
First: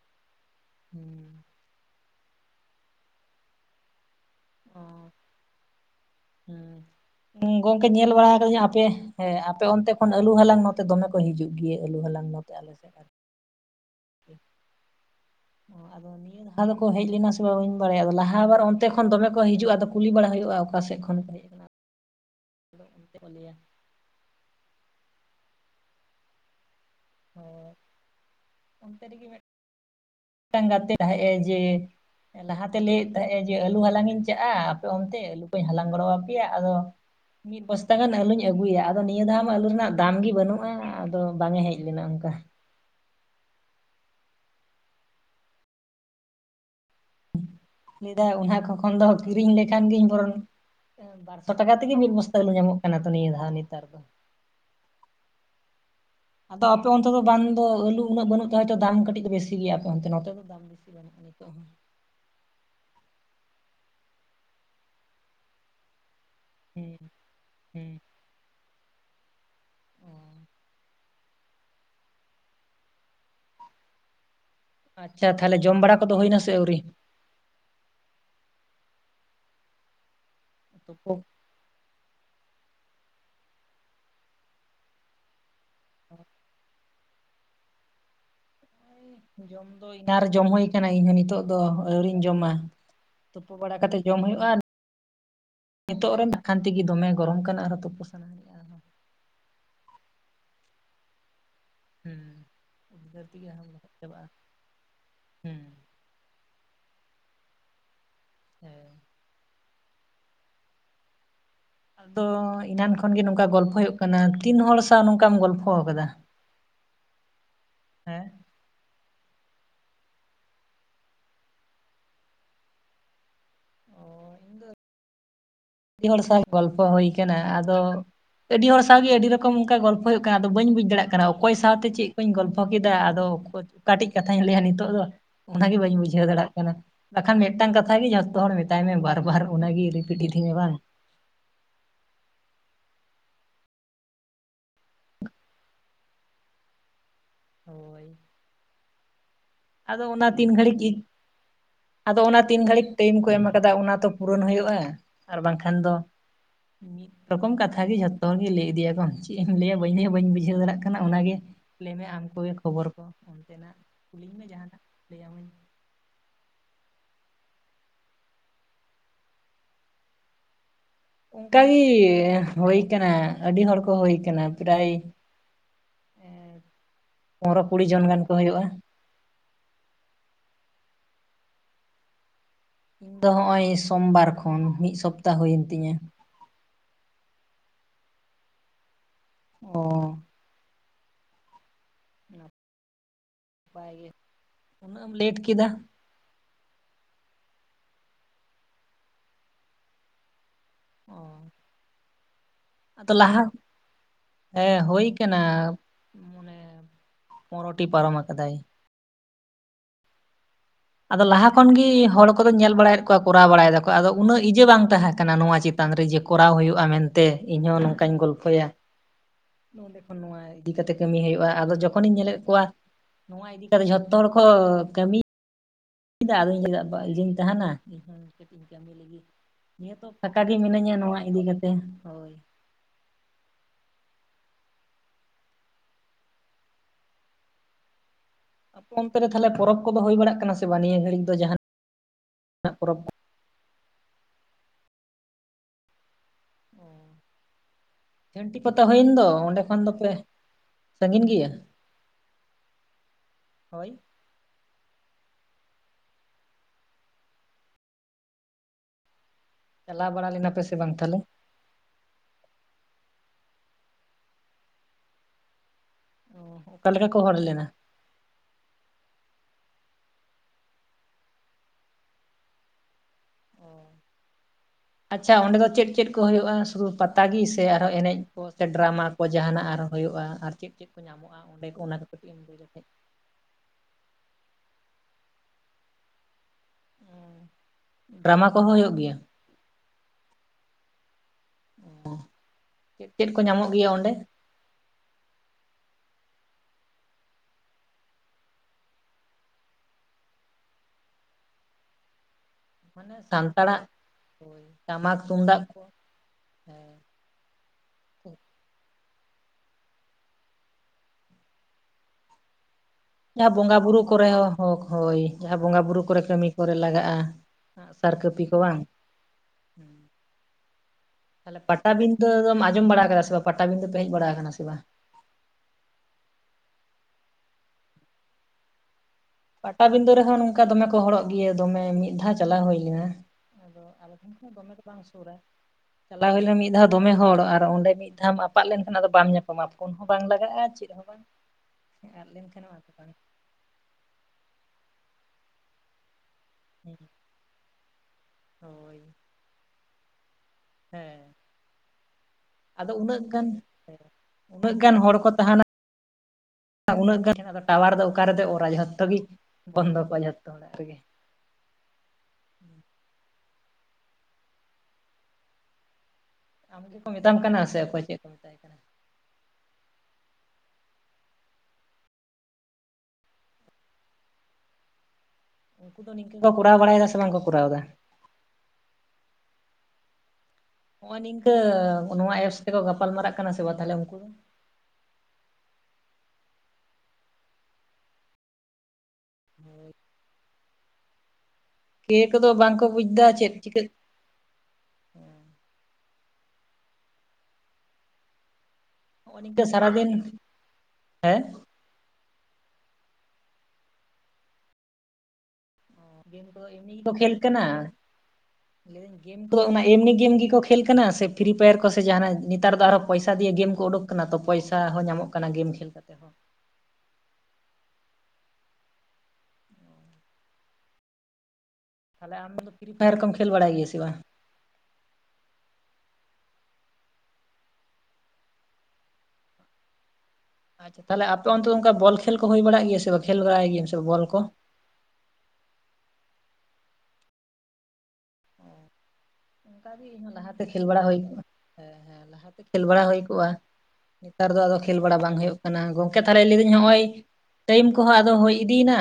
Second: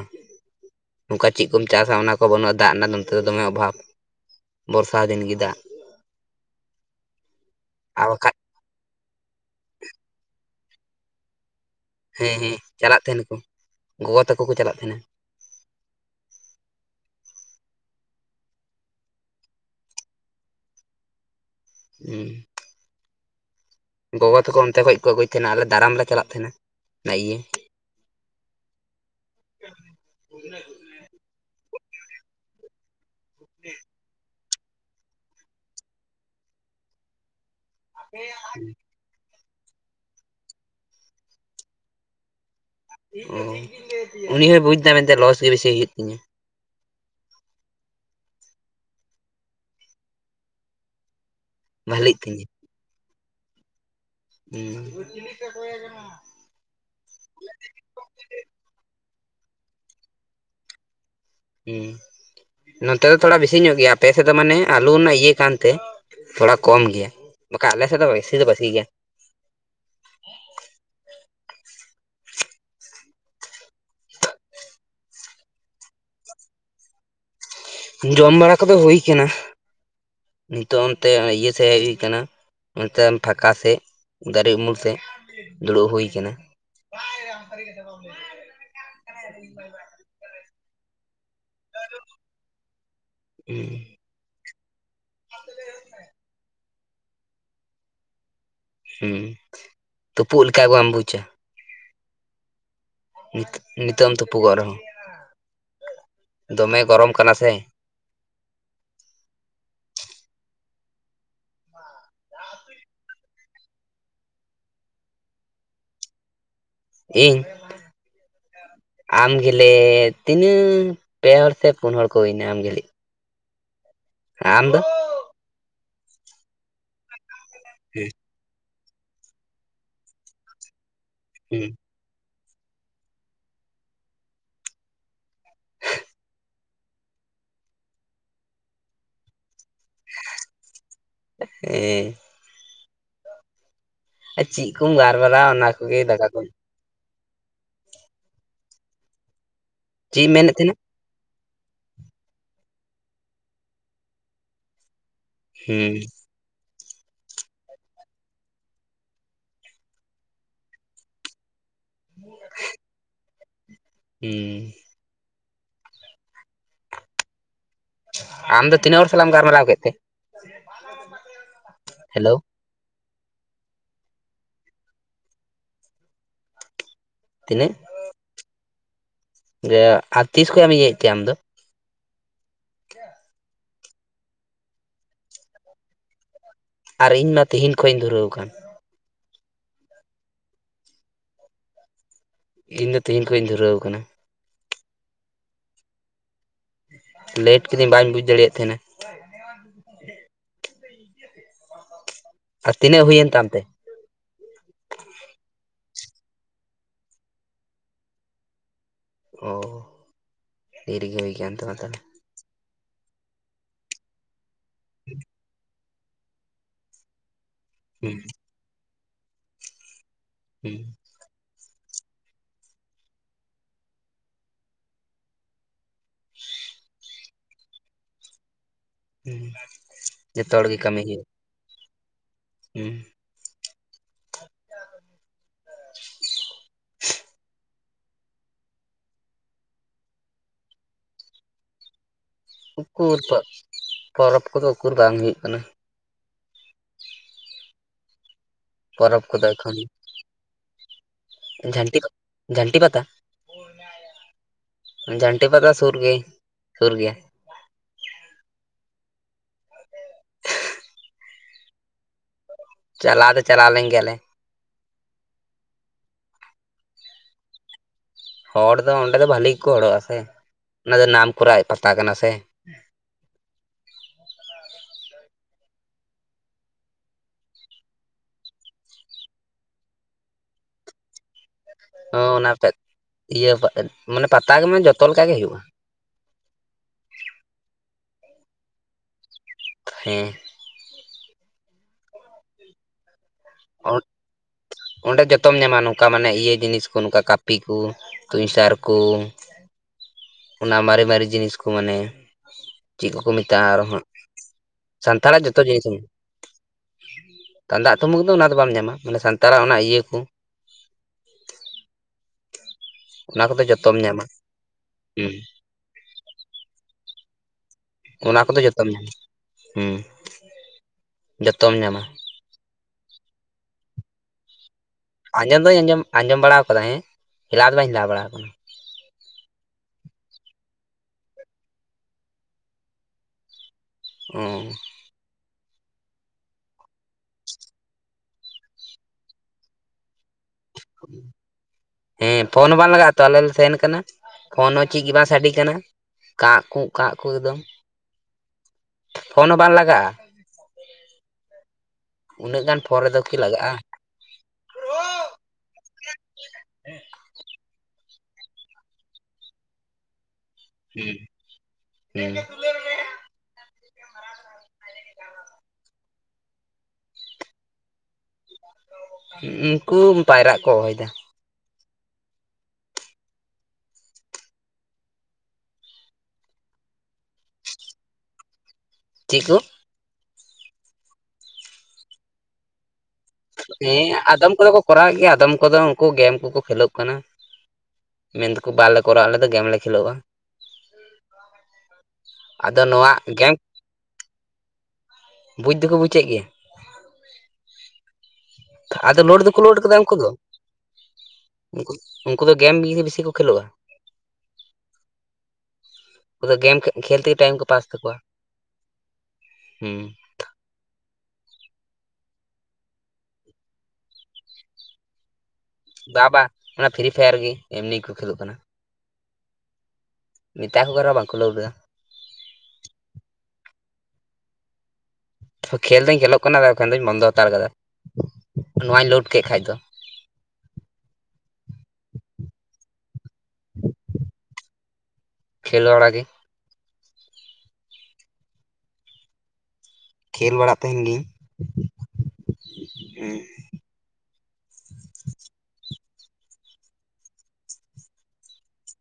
ᱚᱱᱠᱟ ᱪᱮᱫ ᱠᱚᱢ ᱪᱟᱥᱟ ᱚᱱᱟ ᱠᱚ ᱵᱟᱹᱱᱩᱜᱼᱟ ᱫᱟᱜ ᱨᱮᱱᱟᱜ ᱱᱚᱱᱛᱮ ᱫᱚ ᱫᱚᱢᱮ ᱚᱵᱷᱟᱵᱽ ᱚ ᱵᱚᱨᱥᱟ ᱫᱤᱱ ᱜᱤ ᱫᱟᱜ ᱦᱩᱸ ᱜᱚᱝᱠᱮ ᱟᱨ ᱧᱮᱞ ᱵᱟᱲᱟ ᱵᱟᱠᱷᱟᱡ ᱠᱟᱹᱫᱤᱧᱟ ᱟᱯᱮ ᱦᱮᱸ ᱟᱯᱮ ᱚᱱᱛᱮ ᱠᱷᱚᱱ ᱟᱹᱞᱩ ᱦᱟᱞᱟᱝ ᱱᱚᱛᱮ ᱫᱚᱢᱮ ᱠᱚ ᱦᱤᱡᱩᱜ ᱜᱮᱭᱟ ᱟᱹᱞᱩ ᱦᱟᱞᱟᱝ ᱦᱮᱸ ᱱᱚᱛᱮ ᱦᱮᱸ ᱟᱞᱮ ᱥᱮᱫ ᱪᱟᱞᱟᱜ ᱛᱟᱦᱮᱱ ᱠᱚ ᱜᱚᱜᱚ ᱛᱟᱠᱚ ᱠᱚ ᱪᱟᱞᱟᱜ ᱛᱟᱦᱮᱱᱟ ᱚ ᱟᱫᱚ ᱱᱤ ᱱᱤᱫᱷᱟᱣ ᱫᱚᱠᱚ ᱦᱮᱡ ᱞᱮᱱᱟ ᱥᱮ ᱵᱟᱝ ᱵᱟᱹᱧ ᱵᱟᱲᱟᱭᱟ ᱞᱟᱦᱟᱵᱟᱨ ᱚᱱᱛᱮ ᱠᱷᱚᱱ ᱫᱚᱢᱮ ᱠᱚ ᱦᱤᱡᱩᱜᱼᱟ ᱟᱫᱚ ᱠᱩᱞᱤ ᱵᱟᱲᱟ ᱦᱩᱭᱩᱜᱼᱟ ᱚᱠᱟᱥᱮᱫ ᱠᱷᱚᱱ ᱯᱮ ᱦᱮᱡ ᱟᱠᱟᱱᱟ ᱦᱮᱸ ᱟᱫᱚ ᱚᱱᱛᱮ ᱠᱚ ᱞᱟᱹᱭᱟ ᱜᱚᱜᱚ ᱛᱟᱠᱚ ᱚᱱᱛᱮ ᱠᱷᱚᱡ ᱠᱚ ᱟᱹᱜᱩᱭᱮᱫ ᱛᱟᱦᱮᱸᱱᱟ ᱟᱞᱮ ᱫᱟᱨᱟᱢ ᱞᱮ ᱪᱟᱞᱟᱜ ᱛᱟᱦᱮᱸᱱᱟ ᱵᱷᱟᱹᱜᱤ ᱜᱤ ᱚ ᱚᱱᱛᱮᱨᱮᱜᱤ ᱢᱤᱫᱼᱴᱟᱝ ᱜᱟᱛᱮ ᱛᱟᱦᱮᱸᱜᱼ ᱮ ᱡᱮ ᱞᱟᱦᱟᱛᱮ ᱛᱮ ᱞᱟᱹᱭᱮᱫ ᱛᱟᱸᱦᱮᱫ ᱡᱮ ᱟᱹᱞᱩ ᱦᱟᱞᱟᱝ ᱤᱧ ᱪᱟᱜ ᱟ ᱟᱯᱮ ᱚᱱᱛᱮ ᱟᱹᱞᱩ ᱠᱚᱧ ᱦᱟᱞᱟᱝ ᱜᱚᱲᱚ ᱟᱯᱮᱭᱟ ᱟᱫᱚ ᱢᱤᱫ ᱵᱚᱥᱛᱟ ᱜᱟᱱ ᱟᱹᱞᱩᱧ ᱟᱹᱜᱩᱭᱟ ᱟᱫᱚ ᱱᱤᱭᱟᱹᱫᱷᱟᱣ ᱢᱟ ᱟᱞᱩ ᱨᱮᱱᱟᱜ ᱫᱟᱢ ᱜᱤ ᱵᱟᱹᱱᱩᱜᱼᱟ ᱟᱫᱚ ᱵᱟᱝ ᱮ ᱦᱮᱡ ᱞᱮᱱᱟ ᱚᱱᱠᱟ ᱚ ᱩᱱᱤ ᱦᱚᱸᱭ ᱵᱩᱡ ᱫᱟ ᱢᱮᱱᱛᱮ ᱞᱚᱥ ᱜᱤ ᱵᱮᱥᱤ ᱦᱩᱭᱩᱜ ᱛᱤᱧᱟᱹ ᱞᱟᱹᱭᱫᱟᱭ ᱚᱱᱟ ᱠᱚ ᱠᱷᱚᱱ ᱫᱚ ᱠᱤᱨᱤᱧ ᱞᱮᱠᱷᱟᱱ ᱜᱤᱧ ᱵᱚᱨᱚᱱ ᱵᱟᱨᱥᱚ ᱴᱟᱠᱟ ᱛᱮᱜᱮ ᱢᱤᱫ ᱵᱷᱟᱞᱤᱜ ᱵᱚᱥᱛᱟ ᱛᱤᱧᱟᱹ ᱟᱹᱞᱩ ᱧᱟᱢᱚᱜ ᱠᱟᱱᱟ ᱛᱚ ᱱᱤᱭᱟᱹ ᱫᱷᱟᱣ ᱱᱮᱛᱟᱨ ᱫᱚ ᱦᱩᱸ ᱩᱱ ᱪᱤᱞᱤ ᱯᱮ ᱠᱚᱭᱮ ᱠᱟᱱᱟ ᱟᱫᱚ ᱟᱯᱮ ᱚᱱᱛᱮ ᱫᱚ ᱵᱟᱝ ᱫᱚ ᱟᱹᱞᱩ ᱩᱱᱟᱹᱜ ᱵᱟᱹᱱᱩᱜ ᱛᱮ ᱦᱚᱭ ᱛᱚ ᱫᱟᱢ ᱠᱟᱹᱴᱤᱡ ᱫᱚ ᱵᱤᱥᱤ ᱜᱮᱭᱟ ᱟᱯᱮᱚᱱᱛᱮ ᱱᱚᱛᱮ ᱫᱚ ᱫᱟᱢ ᱵᱮᱥᱤ ᱵᱟᱱᱩᱜ ᱱᱤᱛᱚᱜ ᱦᱚᱸ ᱦᱮᱸ ᱱᱚᱛᱮ ᱫᱚ ᱛᱷᱚᱲᱟ ᱵᱤᱥᱤ ᱧᱚᱜ ᱜᱮᱭᱟ ᱟᱯᱮ ᱥᱮᱫ ᱫᱚ ᱢᱟᱱᱮ ᱟᱞᱩ ᱨᱮᱱᱟᱜ ᱤᱭᱟᱹ ᱠᱟᱱ ᱛᱮ ᱛᱷᱚᱲᱟ ᱠᱚᱢ ᱦᱩᱸ ᱜᱮᱭᱟ ᱵᱟᱠᱷᱟᱡ ᱟᱞᱮ ᱦᱩᱸ ᱥᱮᱫ ᱫᱚ ᱣᱟᱹᱭᱥᱤ ᱫᱚ ᱵᱟᱹᱥᱤ ᱜᱮᱭᱟ ᱟᱪᱪᱷᱟ ᱛᱟᱦᱚᱞᱮ ᱡᱚᱢ ᱵᱟᱲᱟ ᱠᱚᱫᱚ ᱦᱩᱭᱱᱟ ᱥᱮ ᱟᱹᱣᱨᱤ ᱡᱚᱢ ᱵᱟᱲᱟ ᱠᱚᱫᱚ ᱦᱩᱭ ᱟᱠᱟᱱᱟ ᱱᱤᱛᱚᱜ ᱚᱱᱛᱮ ᱛᱩᱯᱩ ᱤᱭᱟᱹ ᱥᱮᱡ ᱦᱮᱡ ᱦᱩᱭ ᱠᱟᱱᱟ ᱚᱱᱛᱮᱢ ᱯᱷᱟᱸᱠᱟ ᱥᱮᱫ ᱫᱟᱨᱮ ᱩᱢᱩᱞ ᱥᱮᱫ ᱫᱩᱲᱩᱵ ᱦᱩᱭ ᱠᱟᱱᱟ (unintelligible) ᱡᱚᱢ ᱫᱚ ᱮᱱᱟ ᱨᱮ ᱡᱚᱢ ᱦᱩᱭ ᱠᱟᱱᱟ ᱤᱧ ᱦᱚᱸ ᱱᱤᱛᱚᱜ ᱫᱚ ᱟᱹᱣᱨᱤᱧ ᱡᱚᱢᱟ ᱛᱩᱯᱩ ᱦᱩᱸ ᱵᱟᱲᱟ ᱠᱟᱛᱮ ᱡᱚᱢ ᱦᱩᱭᱩᱜ-ᱟ ᱱᱤᱛᱚᱜ ᱨᱮ ᱦᱟᱜ ᱠᱷᱟᱱ ᱛᱤᱜᱤ ᱫᱚᱢᱮ ᱜᱚᱨᱚᱢ ᱠᱟᱱᱟ ᱟᱨᱦᱚᱸ ᱛᱩᱯᱩ ᱥᱟᱱᱟ ᱦᱩᱭᱩᱜ-ᱟ ᱦᱩᱸ ᱛᱩᱯᱩᱜ ᱞᱮᱠᱟ ᱜᱮ ᱵᱟᱢ ᱵᱩᱡᱟ ᱦᱩᱸ ᱩᱫᱜᱟᱹᱨ ᱛᱤᱜᱤ ᱟᱨᱦᱚᱢ ᱞᱚᱦᱚᱜ ᱱᱤᱛᱚᱜ ᱮᱢ ᱪᱟᱵᱟᱜᱼᱟ ᱛᱩᱯᱩ ᱠᱚᱜ ᱨᱮᱦᱚᱸ ᱦᱩᱸ ᱫᱚᱢᱮ ᱜᱚᱨᱚᱢ ᱠᱟᱱᱟ ᱥᱮ ᱦᱮᱸ ᱟᱫᱚ ᱮᱱᱟᱱ ᱠᱷᱚᱱ ᱜᱮ ᱱᱚᱝᱠᱟ ᱜᱚᱞᱯᱷᱚ ᱦᱩᱭᱩᱜ ᱠᱟᱱᱟ ᱛᱤᱱ ᱦᱚᱲ ᱥᱟᱶ ᱱᱚᱝᱠᱟᱢ ᱜᱚᱞᱯᱷᱚ ᱣᱟᱠᱟᱫᱟ᱾ ᱤᱧ ᱦᱮᱸ ᱟᱢ ᱜᱮᱞᱮ ᱛᱤᱱᱟᱹᱜ ᱯᱮ ᱦᱚᱲ ᱥᱮ ᱯᱩᱱ ᱦᱚᱲ ᱠᱚ ᱦᱩᱭᱱᱟ ᱟᱢ ᱜᱮᱞᱮᱜ ᱚ ᱟᱢ ᱫᱚ ᱟᱹᱰᱤ ᱦᱚᱲ ᱥᱟᱶ ᱜᱚᱞᱯᱷᱚ ᱦᱩᱭ ᱠᱟᱱᱟ ᱟᱫᱚ ᱦᱮᱸ ᱟᱹᱰᱤ ᱦᱚᱲ ᱥᱟᱶᱜᱮ ᱟᱹᱰᱤ ᱨᱚᱠᱚᱢ ᱚᱝᱠᱟ ᱜᱚᱞᱯᱷᱚ ᱦᱩᱭᱩᱜ ᱠᱟᱱᱟ ᱟᱫᱚ ᱵᱟᱹᱧ ᱵᱩᱡᱽ ᱫᱟᱲᱮᱭᱟᱜ ᱠᱟᱱᱟ ᱚᱠᱚᱭ ᱥᱟᱶᱛᱮ ᱪᱮᱫ ᱠᱚᱧ ᱜᱚᱞᱯᱷᱚ ᱠᱮᱫᱟ ᱟᱫᱚ ᱚᱠᱟᱴᱤᱡ ᱠᱟᱛᱷᱟᱧ ᱞᱟᱹᱭᱟ ᱱᱤᱛᱚᱜ ᱫᱚ ᱚᱱᱟ ᱜᱮ ᱵᱟᱹᱧ ᱵᱩᱡᱷᱟᱹᱣ ᱫᱟᱲᱟᱜ ᱠᱟᱱᱟ ᱟᱠᱷᱟᱱ ᱢᱤᱫᱴᱟᱝ ᱠᱟᱛᱷᱟ ᱜᱤ ᱡᱷᱚᱛᱚ ᱦᱚᱲ ᱢᱮᱛᱟᱭ ᱢᱮ ᱵᱟᱨ ᱵᱟᱨ ᱚᱱᱟ ᱜᱤ ᱨᱤᱯᱤᱴ ᱤᱫᱤ ᱢᱮ ᱵᱟᱝ ᱦᱮ ᱟᱨ ᱪᱤᱜ ᱠᱩᱢ ᱜᱟᱨᱢᱟᱨᱟᱣ ᱚᱱᱟ ᱠᱚᱜᱮ ᱫᱟᱠᱟ ᱠᱚᱢ ᱦᱳᱭ ᱟᱫᱚ ᱪᱮᱫ ᱚᱱᱟ ᱮᱢ ᱛᱤᱱ ᱢᱮᱱᱮᱫ ᱛᱟᱦᱮᱱᱟ ᱜᱷᱟᱹᱲᱤᱡ ᱜᱤ ᱟᱫᱚ ᱚᱱᱟ ᱛᱤᱱ ᱜᱷᱟᱹᱲᱤᱡ ᱴᱟᱭᱤᱢ ᱠᱚ ᱮᱢ ᱠᱟᱫᱟ ᱚᱱᱟ ᱛᱚ ᱯᱩᱨᱚᱱ ᱦᱩᱭᱩᱜ-ᱟ ᱟᱨ ᱵᱟᱝ ᱠᱷᱟᱱ ᱫᱚ ᱦᱮᱸ ᱢᱤᱫ ᱨᱚᱠᱚᱢ ᱠᱟᱛᱷᱟ ᱜᱤ ᱡᱷᱚᱛᱚ ᱜᱤ ᱞᱟᱹᱭ ᱤᱫᱤ ᱭᱟᱠᱚᱢ ᱪᱮᱫ ᱮᱢ ᱞᱟᱹᱭᱟ ᱵᱟᱹᱧ ᱞᱟᱹᱭᱟ ᱵᱟᱹᱧ ᱵᱩᱡᱷᱟᱹᱣ ᱫᱟᱲᱟᱜ ᱠᱟᱱᱟ ᱚᱱᱟ ᱜᱮ ᱞᱟᱹᱭ ᱢᱮ ᱟᱢ ᱠᱚᱜᱮ ᱠᱷᱚᱵᱚᱨ ᱠᱚ ᱚᱱᱛᱮᱱᱟᱜ ᱠᱩᱞᱤᱧ ᱦᱮᱸ ᱢᱮ ᱡᱟᱦᱟᱱᱟᱜ ᱞᱟᱹᱭ ᱭᱟᱹᱢᱟᱹᱧ ᱟᱢ ᱫᱚ ᱛᱤᱱᱟᱹᱜ ᱦᱚᱲ ᱥᱟᱞᱟᱜ ᱮᱢ ᱜᱟᱞᱢᱟᱨᱟᱣ ᱠᱮᱫ ᱛᱮ (unintelligible) ᱚᱝᱠᱟ ᱜᱤ ᱦᱮᱞᱳ ᱦᱩᱭ ᱠᱟᱱᱟ ᱟᱹᱰᱤ ᱦᱚᱲ ᱠᱚ ᱦᱩᱭ ᱠᱟᱱᱟ ᱯᱨᱟᱭᱤ ᱯᱚᱱᱨᱚ ᱠᱩᱲᱤ ᱡᱚᱱ ᱜᱟᱱ ᱠᱚ ᱦᱩᱭᱩᱜ-ᱟ ᱡᱮ ᱟ ᱛᱤᱥ ᱠᱷᱚᱡ ᱮᱢ ᱤᱭᱟᱹᱭᱮᱫ ᱛᱮ ᱟᱢ ᱫᱚ ᱤᱧ ᱫᱚ ᱦᱚᱸᱜᱼᱚᱭ ᱥᱚᱢᱵᱟᱨ ᱠᱷᱚᱱ ᱢᱤᱫ ᱥᱚᱯᱛᱟ ᱦᱩᱭᱮᱱ ᱛᱤᱧᱟ ᱟᱨ ᱤᱧ ᱢᱟ ᱛᱤᱦᱤᱧ ᱠᱷᱚᱡ ᱤᱧ ᱫᱷᱩᱨᱟᱹᱣ ᱟᱠᱟᱱ ᱚ (unintelligible) ᱤᱧ ᱫᱚ ᱛᱤᱦᱤᱧ ᱠᱷᱚᱡ ᱤᱧ ᱫᱷᱩᱨᱟᱹᱣ ᱱᱟᱯᱟᱭ ᱟᱠᱟᱱᱟ ᱜᱮ ᱩᱱᱟᱹᱜ ᱮᱢ ᱞᱮᱴ ᱠᱮᱫᱟ ᱞᱮᱴ ᱠᱤᱫᱟᱹᱧ ᱵᱟᱹᱧ ᱵᱩᱡ ᱫᱟᱲᱮᱭᱟᱜ ᱛᱟᱦᱮᱱᱟ (unintelligible) ᱚ ᱟᱨ ᱛᱤᱱᱟᱹᱜ ᱟᱫᱚ ᱦᱩᱭᱮᱱ ᱞᱟᱦᱟ ᱛᱟᱢ ᱛᱮ ᱦᱮᱸ ᱦᱩᱭ ᱠᱟᱱᱟ ᱢᱚᱱᱮ ᱯᱚᱱᱨᱚᱴᱤ ᱯᱟᱨᱚᱢ ᱟᱠᱟᱫᱟᱭ ᱚ ᱫᱮᱨᱤ ᱜᱮ ᱟᱫᱚ ᱦᱩᱭ ᱞᱟᱦᱟ ᱠᱟᱱ ᱠᱷᱚᱱ ᱛᱟᱢᱟ ᱜᱤ ᱛᱟᱦᱚᱞᱮ ᱦᱚᱲ ᱠᱚᱫᱚ ᱧᱮᱞ ᱵᱟᱲᱟᱭᱮᱫ ᱠᱚᱣᱟ ᱠᱚᱨᱟᱣ ᱵᱟᱲᱟᱭ ᱫᱟᱠᱚ ᱟᱫᱚ ᱩᱱᱟᱹᱜ ᱤᱡᱟᱹ ᱵᱟᱝ ᱛᱟᱦᱮᱸ ᱠᱟᱱᱟ ᱱᱚᱣᱟ ᱪᱮᱛ ᱛᱟᱝ ᱨᱮ ᱡᱮ ᱠᱚᱨᱟᱣ ᱦᱩᱭᱩᱜ-ᱟ ᱢᱮᱱᱛᱮ ᱤᱧᱦᱚᱸ ᱱᱚᱝᱠᱟᱧ ᱦᱮᱸ ᱜᱚᱞᱯᱷᱚᱭᱟ ᱱᱚᱸᱵᱮ ᱠᱷᱚᱱ ᱱᱚᱣᱟᱭ ᱤᱫᱤ ᱦᱮᱸ ᱠᱟᱛᱮ ᱠᱟᱹᱢᱤ ᱦᱩᱭᱩᱜ-ᱟ ᱟᱫᱚ ᱡᱚᱠᱷᱚᱱᱤᱧ ᱧᱮᱞᱮᱫ ᱠᱚᱣᱟ ᱱᱚᱣᱟ ᱤᱫᱤ ᱠᱟᱛᱮ ᱡᱷᱚᱛᱚ ᱦᱚᱲ ᱠᱚ ᱠᱟᱹᱢᱤ ᱪᱮᱫᱟᱜ ᱟᱹᱫᱚᱧ ᱪᱟᱞᱟᱜ ᱵᱟ ᱤᱭᱟᱹᱧ ᱛᱟᱦᱮᱱᱟ ᱤᱧ ᱦᱚᱸ ᱢᱤᱫ ᱠᱟᱹᱴᱤᱡ ᱤᱧ ᱠᱟᱹᱢᱤ ᱞᱟ ᱦᱩᱸ ᱱᱤᱭᱟᱹ ᱛᱚ ᱯᱷᱟᱸᱠᱟ ᱡᱚᱛᱚ ᱜᱮ ᱦᱚᱲ ᱢᱤᱱᱟᱹᱧᱟ ᱱᱚᱣᱟ ᱤᱫᱤ ᱠᱟᱛᱮ ᱦᱳᱭ ᱾ ᱦᱮᱸ ᱟᱯᱮ ᱚᱱᱛᱮ ᱨᱮ ᱛᱟᱦᱚᱞᱮ ᱯᱚᱨᱚᱵᱽ ᱠᱚᱫᱚ ᱦᱩᱭ ᱵᱟᱲᱟᱜ ᱠᱟᱱᱟ ᱥᱮ ᱵᱟ? ᱱᱤᱭᱟᱹ ᱜᱷᱟᱹᱲᱤᱡ ᱫᱚ ᱡᱟᱦᱟᱱᱟᱜ ᱯᱚᱨᱚᱵᱽ ᱠᱚ ᱩᱠᱩᱨ ᱛᱚ, ᱯᱚᱨᱚᱵᱽ ᱠᱚᱫᱚ ᱩᱠᱩᱨ ᱵᱟᱝ ᱦᱩᱭᱩᱜ ᱠᱟᱱᱟ ᱾ ᱡᱷᱟᱹᱱᱴᱤ ᱯᱟᱛᱟ ᱦᱩᱭᱮᱱ ᱫᱚ ᱚᱸᱰᱮ ᱠᱷᱚᱱ ᱫᱚᱯᱮ ᱥᱟᱺᱜᱤᱧ ᱜᱮᱭᱟ ᱡᱷᱟᱱᱴᱤ ᱡᱷᱟᱱᱴᱤ ᱯᱟᱛᱟ? ᱦᱳᱭ ᱡᱷᱟᱱᱴᱤ ᱯᱟᱛᱟ ᱥᱩᱨ ᱜᱮ, ᱥᱩᱨ ᱜᱮ ᱾ ᱪᱟᱞᱟᱣ ᱵᱟᱲᱟ ᱞᱮᱱᱟ ᱯᱮᱥᱮ ᱵᱟᱝ ᱛᱟᱦᱚᱞᱮ? ᱪᱟᱞᱟᱣ ᱫᱚ ᱪᱟᱞᱟᱣ ᱞᱮᱱ ᱜᱮᱭᱟᱞᱮ ᱾ ᱚ ᱚᱠᱟ ᱞᱮᱠᱟ ᱠᱚ ᱦᱚᱲ ᱞᱮᱱᱟ? ᱦᱚᱲ ᱫᱚ ᱚᱸᱰᱮ ᱫᱚ ᱵᱷᱟᱹᱞᱤ ᱜᱮᱠᱚ ᱦᱚᱲᱚᱜᱼᱟ ᱥᱮ ᱾ ᱚᱱᱟ ᱫᱚ ᱱᱟᱢ ᱠᱚᱨᱟ ᱯᱟᱛᱟ ᱠᱟᱱᱟ ᱥᱮ ᱾ ᱟᱪᱪᱷᱟ ᱚᱸᱰᱮ ᱫᱚ ᱪᱮᱫ ᱪᱮᱫ ᱠᱚ ᱦᱩᱭᱩᱜᱼᱟ? ᱥᱩᱫᱩ ᱯᱟᱛᱟ ᱜᱮ ᱥᱮ ᱟᱨᱦᱚᱸ ᱮᱱᱮᱡ ᱠᱚ? ᱵᱚᱞᱛᱮ ᱰᱨᱟᱢᱟ ᱠᱚ ᱡᱟᱦᱟᱱᱟᱜ ᱟᱨ ᱦᱩᱭᱩᱜᱼᱟ? ᱟᱨ ᱪᱮᱫ ᱪᱮᱫ ᱠᱚ ᱧᱟᱢᱚᱜᱼᱟ? ᱚᱸᱰᱮ ᱚᱱᱟ ᱠᱚ ᱦᱚᱸ ᱠᱟᱹᱴᱤᱡ ᱮᱢ ᱚᱱᱟ ᱞᱟᱹᱭ ᱞᱮᱠᱷᱟᱱ ᱤᱭᱟᱹ (unintelligible) ᱢᱟᱱᱮ ᱯᱟᱛᱟ ᱜᱮ ᱢᱟᱱᱮ ᱡᱚᱛᱚ ᱞᱮᱠᱟ ᱜᱮ ᱦᱩᱭᱩᱜᱼᱟ ᱾ ᱰᱨᱟᱢᱟ ᱠᱚ ᱦᱩᱭᱩᱜ ᱜᱮᱭᱟ ᱾ ᱦᱮᱸ ᱾ ᱚ ᱪᱮᱫ ᱪᱮᱫ ᱠᱚ ᱧᱟᱢᱚᱜ ᱜᱮᱭᱟ ᱚᱸᱰᱮ? ᱚᱸᱰᱮ ᱡᱚᱛᱚᱢ ᱧᱟᱢᱟ ᱾ ᱱᱚᱝᱠᱟ ᱢᱟᱱᱮ ᱤᱭᱟᱹ ᱡᱤᱱᱤᱥ ᱠᱚ ᱱᱚᱝᱠᱟ ᱠᱟᱹᱯᱤ ᱠᱚ ᱛᱩᱸᱭ ᱥᱟᱨ ᱠᱚ ᱾ ᱚᱱᱟ ᱢᱟᱨᱮ ᱢᱟᱨᱮ ᱡᱤᱱᱤᱥ ᱠᱚ ᱢᱟᱱᱮ ᱪᱮᱫ ᱢᱟᱱᱮ ᱠᱚᱠᱚ ᱢᱮᱛᱟᱜᱼᱟ ᱥᱟᱱᱛᱟᱲᱟᱜ ᱟᱨᱚ ᱦᱟᱸᱜ, ᱦᱳᱭ ᱴᱟᱢᱟᱠ ᱥᱟᱱᱛᱟᱲᱟᱜ ᱛᱩᱢᱫᱟᱜ ᱡᱚᱛᱚ ᱠᱚ ᱡᱤᱱᱤᱥ ᱦᱮᱸ ᱛᱩᱢᱫᱟᱜ (unintelligible) ᱫᱚ ᱚᱱᱟ ᱫᱚ ᱵᱟᱢ ᱧᱟᱢᱟ, ᱢᱟᱱᱮ ᱥᱟᱱᱛᱟᱲᱟᱜ ᱚᱱᱟ ᱤᱭᱟᱹ ᱠᱚ ᱾ ᱚᱱᱟ ᱡᱟᱦᱟᱸ ᱠᱚᱫᱚ ᱡᱚᱛᱚᱢ ᱵᱚᱸᱜᱟᱼᱵᱩᱨᱩ ᱧᱟᱢᱟ ᱠᱚᱨᱮ ᱦᱚᱸ ᱦᱳᱠ ᱦᱳᱭ ᱦᱩᱸ ᱡᱟᱦᱟᱸ ᱵᱚᱸᱜᱟ ᱵᱩᱨᱩ ᱠᱚᱨᱮ ᱠᱟᱹᱢᱤ ᱠᱚᱨᱮ ᱞᱟᱜᱟᱜᱼᱟ᱾ ᱥᱟᱨ ᱠᱟᱹᱯᱤ ᱚᱱᱟ ᱠᱚ ᱠᱚᱫᱚ ᱵᱟᱝ? ᱡᱚᱛᱚᱢ ᱧᱟᱢᱟ ᱦᱩᱸ ᱛᱟᱦᱚᱞᱮ ᱡᱚᱛᱚᱢ ᱧᱟᱢᱟ ᱯᱟᱴᱟᱵᱤᱱ ᱟᱸᱡᱚᱢ ᱵᱟᱲᱟ ᱟᱠᱟᱱᱟ ᱥᱮ ᱵᱟᱝ? ᱯᱟᱴᱟᱵᱤᱱᱫᱷᱟ ᱫᱚ ᱯᱮ ᱦᱮᱡ ᱵᱟᱲᱟ ᱟᱠᱟᱱᱟ ᱥᱮ ᱵᱟᱝ? ᱟᱸᱡᱚᱢ ᱫᱚᱧ ᱟᱸᱡᱚᱢ ᱟᱸᱡᱚᱢ ᱵᱟᱲᱟ ᱠᱟᱫᱟ ᱦᱮᱸ, ᱦᱮᱞᱟ ᱫᱚ ᱵᱟᱧ ᱦᱮᱞᱟᱣ ᱵᱟᱲᱟ ᱠᱟᱱᱟ᱾ ᱯᱟᱴᱟᱵᱤᱸᱫᱟᱹ ᱨᱮᱦᱚᱸ ᱱᱚᱝᱠᱟ ᱫᱚᱢᱮ ᱠᱚ ᱦᱚᱲᱚᱨᱚᱜ ᱜᱮᱭᱟ, ᱫᱚᱢᱮ ᱢᱤᱫ ᱫᱷᱟᱣ ᱪᱟᱞᱟᱣ ᱦᱩᱭ ᱞᱮᱱᱟ᱾ ᱚ ᱢᱮᱱᱠᱷᱟᱱ ᱫᱚᱢᱮ ᱫᱚ ᱵᱟᱝ ᱥᱩᱨᱟ ᱾ ᱪᱟᱞᱟᱣ ᱦᱩᱭ ᱞᱮᱱᱟ ᱢᱤᱫ ᱫᱷᱟᱣ ᱫᱚᱢᱮ ᱦᱚᱲ, ᱟᱨ ᱚᱸᱰᱮ ᱢᱤᱫ ᱫᱷᱟᱣ ᱟᱯᱟᱜ ᱞᱮᱱᱠᱷᱟᱱ ᱟᱫᱚ ᱵᱟᱢ ᱧᱟᱯᱟᱢᱟ ᱯᱷᱳᱱ ᱦᱚᱸ ᱵᱟᱝ ᱞᱟᱜᱟᱜᱼᱟ ᱟᱨ ᱪᱮᱫ ᱦᱚᱸ ᱵᱟᱝ ᱟᱫ ᱦᱮᱸ ᱞᱮᱱᱠᱷᱟᱱ ᱯᱷᱳᱱ ᱦᱚᱸ ᱟᱫᱚ ᱵᱟᱝ ᱞᱟᱜᱟᱜᱼᱟ ᱛᱚ ᱟᱞᱮ ᱞᱮ ᱥᱮᱱ ᱠᱟᱱᱟ᱾ ᱯᱷᱳᱱ ᱦᱚᱸ ᱪᱮᱫ ᱜᱮ ᱵᱟᱝ ᱥᱟᱰᱮ ᱠᱟᱱᱟ ᱠᱟᱜ ᱠᱚ ᱦᱮᱸ ᱠᱟᱜ ᱠᱚ ᱮᱠᱫᱚᱢ ᱾ ᱦᱳᱭ ᱾ ᱞᱟᱜᱟᱜᱼᱟ ᱾ ᱦᱮᱸ ᱩᱱᱟᱹᱜ ᱜᱟᱱ ᱟᱫᱚ ᱯᱷᱳᱱ ᱨᱮᱫᱚ ᱩᱱᱟᱹᱜ ᱠᱤ ᱜᱟᱱ ᱞᱟᱜᱟᱜᱼᱟ ᱦᱮᱸ ᱾ ᱩᱱᱟᱹᱜ ᱜᱟᱱ ᱦᱚᱲ ᱠᱚ ᱛᱟᱦᱮᱱᱟ (unintelligible) ᱩᱱᱟᱹᱜ ᱜᱟᱱ ᱦᱮᱱᱟᱜᱟ ᱴᱟᱣᱟᱨ ᱫᱚ ᱚᱠᱟᱨᱮ ᱚᱨᱟ ᱡᱷᱚᱛᱚ ᱜᱮ ᱵᱚᱱᱫᱚ ᱠᱚᱜᱼᱟ ᱡᱷᱚᱛᱚ ᱦᱚᱲ ᱦᱮᱸ (unintelligible) ᱟᱢ ᱜᱮᱠᱚ ᱢᱮᱛᱟᱢ ᱠᱟᱱᱟ ᱥᱮ ᱚᱠᱚᱭ ᱪᱮᱫ ᱠᱚ ᱢᱮᱛᱟᱭ ᱠᱟᱱᱟ ᱩᱱᱠᱩ ᱯᱟᱭᱨᱟᱜ ᱠᱚ ᱦᱚᱦᱚᱭ ᱫᱟ ᱾ ᱩᱱᱠᱩ ᱫᱚ ᱱᱤᱝᱠᱟᱹ ᱠᱚ ᱠᱚᱨᱟᱣ ᱵᱟᱲᱟᱭ ᱫᱟ ᱥᱮ ᱵᱟᱝ ᱠᱚᱨᱟᱣ ᱫᱟ? ᱪᱮᱫ ᱠᱚ? ᱱᱚᱜᱼᱚᱭ ᱱᱤᱝᱠᱟᱹ ᱱᱚᱣᱟ ᱮᱯᱥ ᱛᱮᱠᱚ ᱜᱟᱯᱟᱞ ᱢᱟᱨᱟᱜ ᱠᱟᱱᱟ ᱥᱮ ᱵᱟᱝ ᱛᱟᱦᱚᱞᱮ ᱦᱮᱸ ᱩᱱᱠᱩ ᱫᱚ ᱟᱫᱚᱢ ᱠᱚᱫᱚ ᱠᱚ ᱠᱚᱨᱟᱣᱮᱫ ᱜᱮᱭᱟ᱾ ᱟᱫᱚᱢ ᱠᱚᱫᱚ ᱩᱱᱠᱩ ᱜᱮᱢ ᱠᱚᱠᱚ ᱠᱷᱮᱞᱳᱜ ᱠᱟᱱᱟ᱾ ᱢᱮᱱ ᱫᱟᱠᱚ ᱵᱟᱞᱮ ᱠᱚᱨᱟᱣ ᱟᱞᱮ ᱫᱚ ᱜᱮᱢ ᱞᱮ ᱠᱷᱮᱞᱳᱜᱼᱟ᱾ ᱠᱮ ᱠᱚᱫᱚ ᱵᱟᱝ ᱠᱚ ᱟᱫᱚ ᱵᱩᱡ ᱱᱚᱣᱟ ᱫᱟ ᱪᱮᱛ ᱜᱮᱢ ᱪᱤᱠᱟᱹ ᱵᱩᱡ ᱫᱚᱠᱚ ᱵᱩᱡᱮᱫ ᱜᱮ ᱾ ᱟᱫᱚ ᱱᱚᱜᱼᱚ ᱞᱳᱰ ᱫᱚᱠᱚ ᱱᱤᱝᱠᱟᱹ ᱞᱳᱰ ᱠᱟᱫᱟ ᱥᱟᱨᱟᱫᱤᱱ ᱩᱱᱠᱩ ᱫᱚ ᱾ ᱩᱱᱠᱩ ᱩᱱᱠᱩ ᱫᱚ ᱜᱮᱢ ᱵᱮᱥᱤ ᱠᱚ ᱠᱷᱮᱞᱳᱜᱼᱟ᱾ ᱜᱮᱢ ᱩᱱᱠᱩ ᱫᱚ ᱮᱢᱱᱤ ᱜᱮᱠᱚ ᱠᱷᱮᱞ ᱛᱮᱜᱮ ᱴᱟᱭᱤᱢ ᱠᱟᱱᱟ᱾ ᱠᱚ ᱯᱟᱥ ᱛᱟᱠᱚᱣᱟ ᱞᱟᱹᱭᱫᱟᱹᱧ ᱜᱮᱢᱫᱚ ᱚᱱᱟ ᱦᱩᱸ ᱮᱢᱱᱤ ᱜᱮᱢ ᱜᱮᱠᱚ ᱠᱷᱮ ᱠᱷᱮᱞ ᱠᱟᱱᱟ ᱥᱮ ᱯᱷᱨᱤ ᱯᱷᱟᱭᱟᱨ ᱠᱚ ᱥᱮ ᱡᱟᱦᱟᱱᱟᱜ, ᱱᱮᱛᱟᱨ ᱫᱚ ᱟᱨᱚᱸ ᱯᱚᱭᱥᱟ ᱫᱤᱭᱮ ᱜᱮᱢ ᱠᱚ ᱩᱰᱳᱠ ᱟᱠᱟᱱᱟ ᱛᱚ ᱯᱚᱭᱥᱟ ᱦᱚᱸ ᱧᱟᱢᱚᱜ ᱚᱱᱠᱟᱱᱟᱜ ᱜᱮᱢ ᱠᱷᱮᱞ ᱠᱟᱛᱮ ᱵᱟ ᱦᱚᱸ᱾ ᱵᱟ ᱚᱱᱟ ᱯᱷᱨᱤ ᱯᱷᱟᱭᱟᱨ ᱜᱮ ᱮᱢᱱᱤ ᱠᱚ ᱠᱷᱮᱞᱳᱜ ᱠᱟᱱᱟ ᱢᱮᱛᱟ ᱠᱚ ᱠᱟᱱ ᱨᱮᱦᱚᱸ ᱵᱟᱝᱠᱚ ᱞᱳᱰ ᱫᱟ ᱛᱟᱦᱚᱞᱮ ᱟᱢ ᱫᱚ ᱯᱷᱨᱤ ᱯᱷᱟᱭᱟᱨ ᱠᱚᱢ ᱠᱷᱮᱞ ᱵᱟᱲᱟᱭ ᱜᱮᱭᱟ ᱥᱮ ᱵᱟᱝ ᱠᱷᱮᱞ ᱫᱚᱧ ᱠᱷᱮᱞᱳᱜ ᱠᱟᱱᱟ ᱟᱫᱚ ᱮᱠᱷᱚᱱ ᱫᱚᱧ ᱵᱚᱱᱫᱚ ᱦᱟᱛᱟᱲ ᱠᱟᱫᱟ ᱱᱚᱣᱟᱧ ᱞᱳᱰ ᱠᱮᱜ ᱠᱷᱟᱡ ᱫᱚ ᱟᱪᱪᱷᱟ ᱛᱟᱦᱚᱞᱮ ᱟᱯᱮ ᱚᱱᱛᱮ ᱚᱱᱠᱟ ᱵᱚᱞ ᱠᱷᱮᱞ ᱠᱚ ᱦᱩᱭ ᱵᱟᱲᱟᱜ ᱜᱮᱭᱟ ᱥᱮ ᱠᱷᱮᱞ ᱵᱟᱲᱟᱭ ᱜᱮᱭᱟ ᱥᱮ ᱵᱚᱞ ᱠᱚ ᱠᱷᱮᱞ ᱵᱟᱲᱟᱜᱮ ᱚᱱᱠᱟᱜᱮ ᱤᱧᱦᱚᱸ ᱞᱟᱦᱟᱛᱮ ᱵᱟᱲᱟᱜ ᱠᱷᱮᱞ ᱛᱟᱦᱮᱱ ᱵᱟᱲᱟ ᱦᱩᱭ ᱜᱤᱧ ᱠᱚᱜᱼᱟ ᱦᱮᱸ ᱦᱮᱸ ᱞᱟᱦᱟᱛᱮ ᱠᱷᱮᱞ ᱵᱟᱲᱟ ᱦᱩᱭ ᱠᱚᱜᱼᱟ ᱱᱮᱛᱟᱨ ᱫᱚ ᱟᱫᱚ ᱠᱷᱮᱞ ᱵᱟᱲᱟ ᱵᱟᱝ ᱦᱩᱭᱩᱜ ᱠᱟᱱᱟ ᱜᱚᱝᱠᱮ ᱛᱟᱦᱚᱞᱮ ᱞᱟᱹᱭᱮᱫᱟᱹᱧ ᱱᱚᱜ ᱚᱚᱭ ᱴᱟᱭᱤᱢ ᱠᱚᱦᱚᱸ ᱟᱫᱚ ᱦᱳᱭ ᱤᱫᱤᱭ ᱱᱟ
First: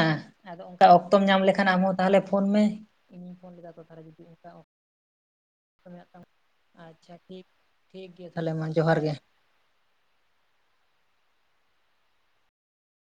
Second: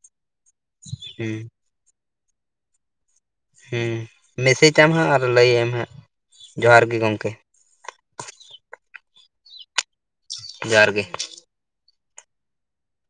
ᱟᱫᱚ ᱚᱱᱠᱟ ᱚᱠᱛᱚᱢ ᱦᱩᱸ ᱧᱟᱢ ᱞᱮᱠᱷᱟᱱ ᱟᱢᱦᱚᱸ ᱛᱟᱦᱚᱞᱮ ᱯᱷᱳᱱ ᱢᱮ ᱤᱧᱤᱧ ᱯᱷᱳᱱ ᱞᱮᱫᱟ ᱦᱮᱸ ᱢᱮᱥᱮᱡ ᱟᱢ ᱦᱟᱸᱜ ᱟᱨ ᱞᱟᱹᱭᱮᱢ ᱛᱟᱢᱟ ᱟᱪᱪᱷᱟ ᱴᱷᱤᱠ ᱴᱷᱤᱠ ᱜᱮᱭᱟ ᱛᱟᱦᱚᱞᱮ ᱢᱟ ᱡᱚᱦᱟᱨ ᱜᱮ ᱡᱚᱦᱟᱨ ᱜᱮ